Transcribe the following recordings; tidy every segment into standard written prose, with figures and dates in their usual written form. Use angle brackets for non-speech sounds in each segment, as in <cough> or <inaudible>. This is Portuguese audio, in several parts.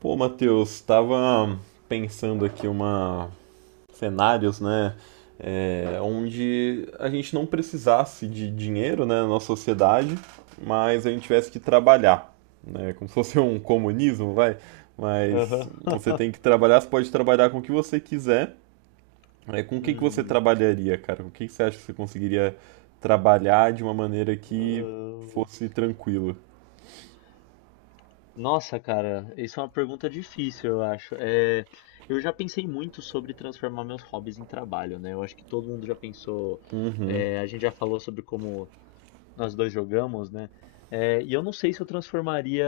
Pô, Matheus, tava pensando aqui uma cenários, né, onde a gente não precisasse de dinheiro, né, na nossa sociedade, mas a gente tivesse que trabalhar, né, como se fosse um comunismo, vai, mas Aham. você tem que <laughs> trabalhar, você pode trabalhar com o que você quiser, né, com o que que você Hum. trabalharia, cara? Com o que que você acha que você conseguiria trabalhar de uma maneira que Ahn, fosse tranquila? Nossa, cara, isso é uma pergunta difícil, eu acho. Eu já pensei muito sobre transformar meus hobbies em trabalho, né? Eu acho que todo mundo já pensou. A gente já falou sobre como nós dois jogamos, né? E eu não sei se eu transformaria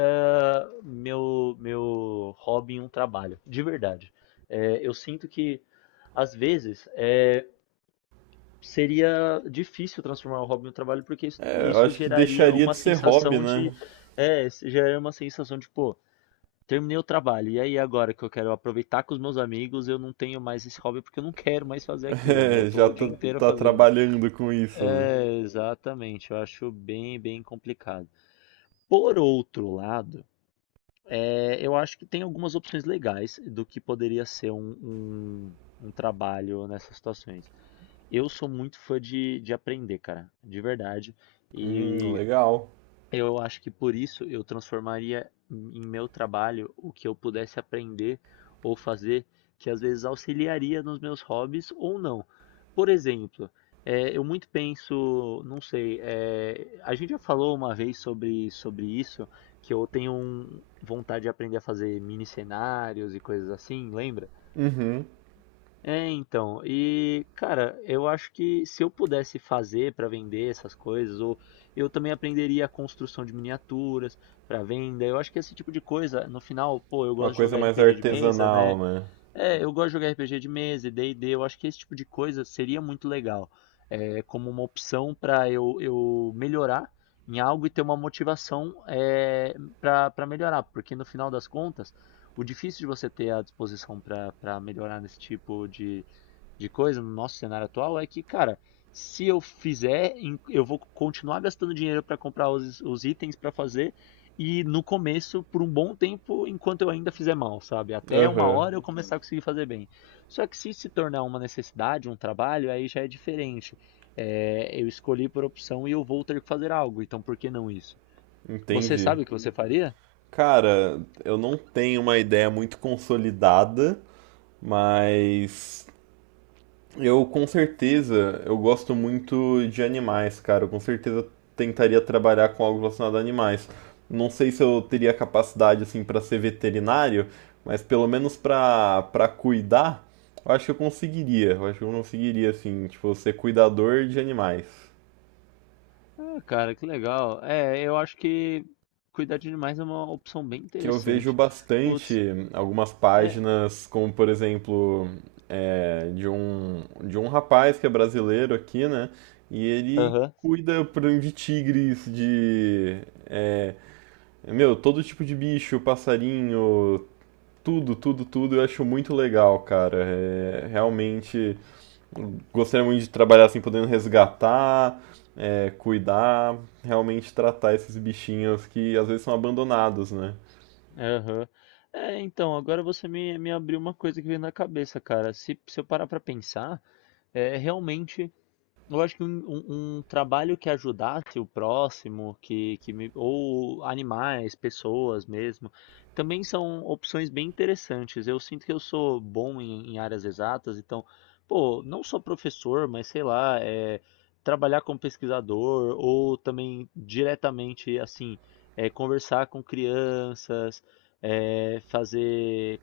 meu hobby em um trabalho, de verdade. Eu sinto que, às vezes, seria difícil transformar o hobby no trabalho porque isso, É, eu isso acho que geraria deixaria de uma ser hobby, sensação né? de isso geraria uma sensação de pô, terminei o trabalho e aí agora que eu quero aproveitar com os meus amigos, eu não tenho mais esse hobby porque eu não <laughs> quero mais <laughs> fazer aquilo, né? Eu É, tô já o dia tá, inteiro tá fazendo. trabalhando com isso, né? É, exatamente, eu acho bem complicado. Por outro lado, eu acho que tem algumas opções legais do que poderia ser um trabalho nessas situações. Eu sou muito fã de aprender, cara, de verdade. E Legal. eu acho que por isso eu transformaria em meu trabalho o que eu pudesse aprender ou fazer, que às vezes auxiliaria nos meus hobbies ou não. Por exemplo, eu muito penso, não sei, a gente já falou uma vez sobre isso, que eu tenho vontade de aprender a fazer mini cenários e coisas assim, lembra? Uhum. É, então, e cara, eu acho que se eu pudesse fazer para vender essas coisas, ou eu também aprenderia a construção de miniaturas para venda. Eu acho que esse tipo de coisa, no final, pô, eu Uma gosto de coisa jogar mais RPG de mesa, artesanal, né? né? É, eu gosto de jogar RPG de mesa e D&D. Eu acho que esse tipo de coisa seria muito legal, como uma opção para eu melhorar em algo e ter uma motivação para melhorar, porque no final das contas, o difícil de você ter a disposição para melhorar nesse tipo de coisa no nosso cenário atual é que, cara, se eu fizer, eu vou continuar gastando dinheiro para comprar os itens para fazer e no começo por um bom tempo, enquanto eu ainda fizer mal, sabe? Até uma Aham, hora eu começar a conseguir fazer bem. Só que se tornar uma necessidade, um trabalho, aí já é diferente. É, eu escolhi por opção e eu vou ter que fazer algo, então por que não isso? Você entendi. sabe o que você faria? Cara, eu não tenho uma ideia muito consolidada, mas eu, com certeza, eu gosto muito de animais, cara. Eu com certeza tentaria trabalhar com algo relacionado a animais. Não sei se eu teria capacidade assim para ser veterinário, mas pelo menos para cuidar, eu acho que eu conseguiria. Eu acho que eu conseguiria assim, tipo, ser cuidador de animais. Ah, cara, que legal. É, eu acho que cuidar de animais é uma opção bem Que eu vejo interessante. Putz. bastante algumas É. páginas, como por exemplo, de um rapaz que é brasileiro aqui, né? E ele Aham, cuida, por exemplo, de tigres, de. é, meu, todo tipo de bicho, passarinho, tudo, tudo, tudo. Eu acho muito legal, cara. É, realmente gostaria muito de trabalhar assim, podendo resgatar, cuidar, realmente tratar esses bichinhos que às vezes são abandonados, né? aham. É, então, agora você me abriu uma coisa que veio na cabeça, cara. Se eu parar pra pensar, é realmente. Eu acho que um trabalho que ajudasse o próximo, ou animais, pessoas mesmo, também são opções bem interessantes. Eu sinto que eu sou bom em áreas exatas, então, pô, não só professor, mas sei lá, trabalhar como pesquisador ou também diretamente, assim, conversar com crianças, fazer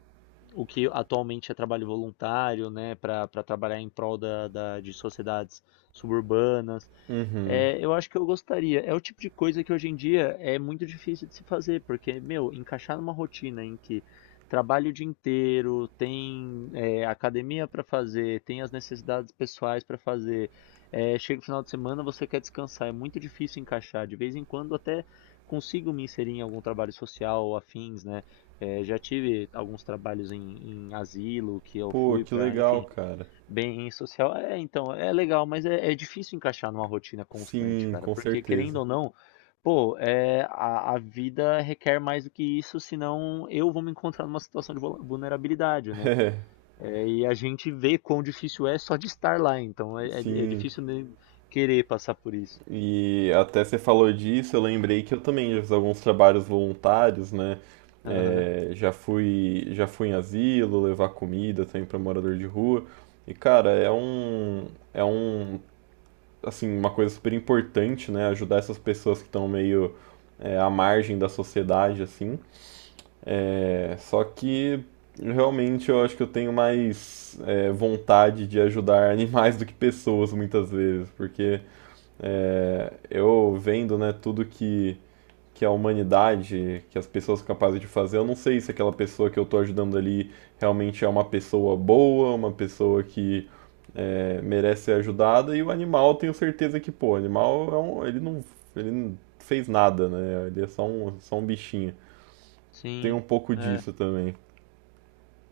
o que atualmente é trabalho voluntário, né, para trabalhar em prol de sociedades suburbanas. Uhum. É, eu acho que eu gostaria. É o tipo de coisa que hoje em dia é muito difícil de se fazer, porque, meu, encaixar numa rotina em que trabalho o dia inteiro, tem academia para fazer, tem as necessidades pessoais para fazer, chega o final de semana, você quer descansar, é muito difícil encaixar. De vez em quando até consigo me inserir em algum trabalho social ou afins, né? É, já tive alguns trabalhos em asilo que eu Pô, fui que para, legal, enfim. cara. Bem social, é, então, é legal, mas é difícil encaixar numa rotina constante, Sim, cara, com porque querendo certeza. ou não, pô, a vida requer mais do que isso, senão eu vou me encontrar numa situação de vulnerabilidade, né? <laughs> É, e a gente vê quão difícil é só de estar lá, então É, é sim. difícil nem querer passar por isso. E até você falou disso, eu lembrei que eu também já fiz alguns trabalhos voluntários, né? Aham. É, já fui em asilo, levar comida também para morador de rua. E, cara, é um, assim, uma coisa super importante, né? Ajudar essas pessoas que estão meio, à margem da sociedade, assim. É só que realmente eu acho que eu tenho mais vontade de ajudar <laughs> animais do que pessoas muitas vezes, porque eu vendo, né, tudo que a humanidade, que as pessoas são capazes de fazer, eu não sei se aquela pessoa que eu estou ajudando ali realmente é uma pessoa boa, uma pessoa que merece ser ajudada, e o animal eu tenho certeza que, pô, o animal ele não fez nada, né? Ele é só um bichinho. Tem Sim, um pouco é. disso também.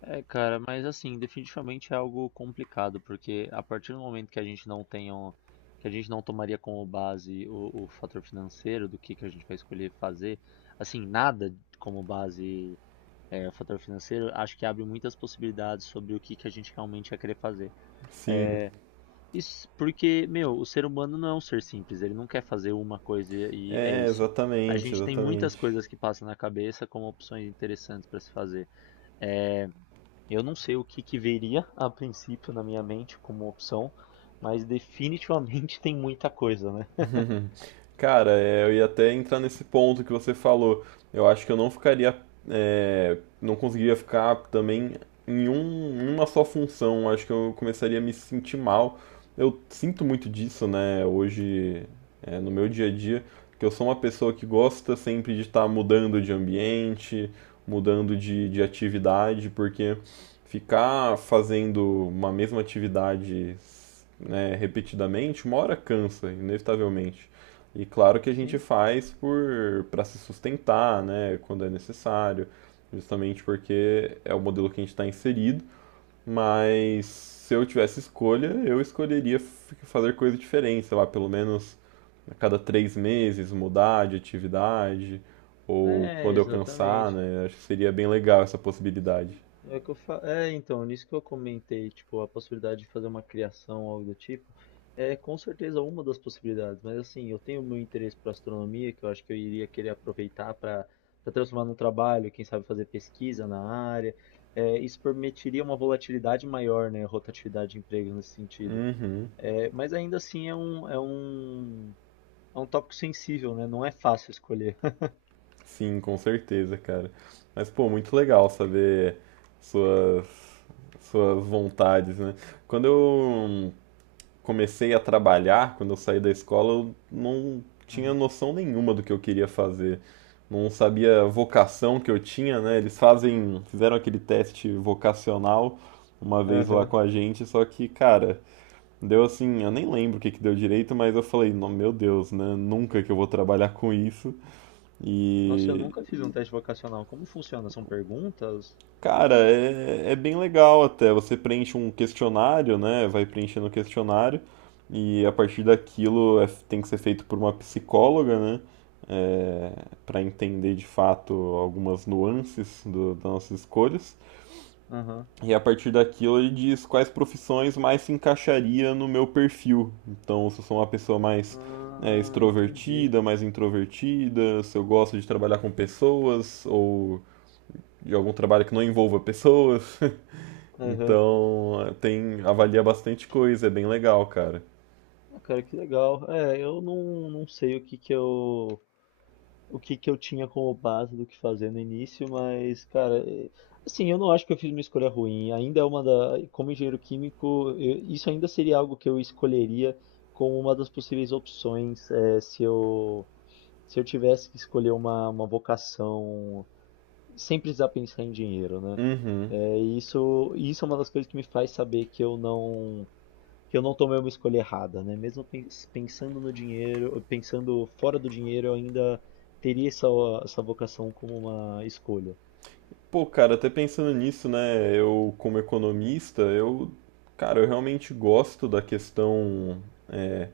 É, cara, mas assim, definitivamente é algo complicado, porque a partir do momento que a gente não tem um, que a gente não tomaria como base o fator financeiro do que a gente vai escolher fazer, assim, nada como base o fator financeiro, acho que abre muitas possibilidades sobre o que, que a gente realmente vai querer fazer. Sim. Isso porque, meu, o ser humano não é um ser simples, ele não quer fazer uma coisa e é É, isso. A exatamente, gente tem muitas exatamente. coisas que passam na cabeça como opções interessantes para se fazer. Eu não sei o que que viria a princípio na minha mente como opção, mas definitivamente <laughs> tem muita coisa, né? <laughs> Cara, eu ia até entrar nesse ponto que você falou. Eu acho que eu não ficaria, não conseguiria ficar também em uma só função. Eu acho que eu começaria a me sentir mal. Eu sinto muito disso, né? Hoje, no meu dia a dia, que eu sou uma pessoa que gosta sempre de estar mudando de ambiente, mudando de atividade, porque ficar fazendo uma mesma atividade, né, repetidamente, uma hora cansa, inevitavelmente. E claro que a gente Sim, faz por para se sustentar, né, quando é necessário, justamente porque é o modelo que a gente está inserido. Mas se eu tivesse escolha, eu escolheria fazer coisa diferente, sei lá, pelo menos a cada 3 meses mudar de atividade ou é, quando eu cansar, exatamente. né? Acho que seria bem legal essa possibilidade. É o que eu fa... é, então, nisso que eu comentei, tipo, a possibilidade de fazer uma criação, algo do tipo, é com certeza uma das possibilidades, mas assim, eu tenho meu interesse para astronomia, que eu acho que eu iria querer aproveitar para para transformar num trabalho, quem sabe fazer pesquisa na área. É, isso permitiria uma volatilidade maior, né, rotatividade de empregos nesse sentido. Uhum. É, mas ainda assim é um tópico sensível, né? Não é fácil escolher. Sim, com certeza, cara. Mas, pô, muito legal saber suas, suas vontades, né? Quando eu comecei a trabalhar, quando eu saí da escola, eu não tinha Aham. noção nenhuma do que eu queria fazer. Não sabia a vocação que eu tinha, né? Eles fizeram aquele teste vocacional uma vez lá Aham. com a gente, só que, cara, deu assim, eu nem lembro o que que deu direito, mas eu falei, "Não, meu Deus, né? Nunca que eu vou trabalhar com isso." Nossa, eu E, nunca fiz um teste vocacional. Como funciona? São perguntas? cara, é bem legal até. Você preenche um questionário, né? Vai preenchendo o questionário e a partir daquilo tem que ser feito por uma psicóloga, né? É, para entender de fato algumas nuances das nossas escolhas. Aham. E a partir daquilo ele diz quais profissões mais se encaixaria no meu perfil. Então, se eu sou uma pessoa mais Ah, entendi. extrovertida, mais introvertida, se eu gosto de trabalhar com pessoas ou de algum trabalho que não envolva pessoas. <laughs> Aham. Então, avalia bastante coisa, é bem legal, cara. Ah, cara, que legal. É, eu não sei o que que eu. O que que eu tinha como base do que fazer no início, mas, cara, é- assim, eu não acho que eu fiz uma escolha ruim. Ainda é uma da, como engenheiro químico, isso ainda seria algo que eu escolheria como uma das possíveis opções, se eu tivesse que escolher uma vocação sem precisar pensar em dinheiro, né? Uhum. É, e isso é uma das coisas que me faz saber que eu que eu não tomei uma escolha errada, né? Mesmo pensando no dinheiro, pensando fora do dinheiro, eu ainda teria essa vocação como uma escolha. Pô, cara, até pensando nisso, né? Eu, como economista, eu, cara, eu realmente gosto da questão é,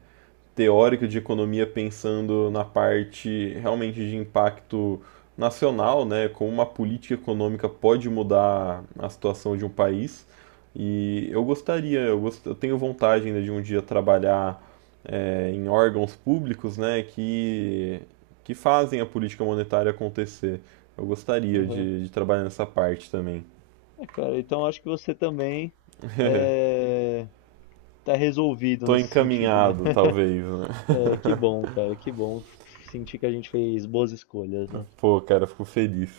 teórico de economia, pensando na parte realmente de impacto nacional, né, como uma política econômica pode mudar a situação de um país. E eu gostaria, eu tenho vontade ainda de um dia trabalhar em órgãos públicos, né, que fazem a política monetária acontecer. Eu gostaria Aham. de trabalhar nessa parte também. É, cara, então acho que você também é, tá resolvido Tô nesse sentido, né? encaminhado, talvez, né? <laughs> É, que bom, cara, que bom sentir que a gente fez boas escolhas, né? <laughs> Pô, cara, fico feliz.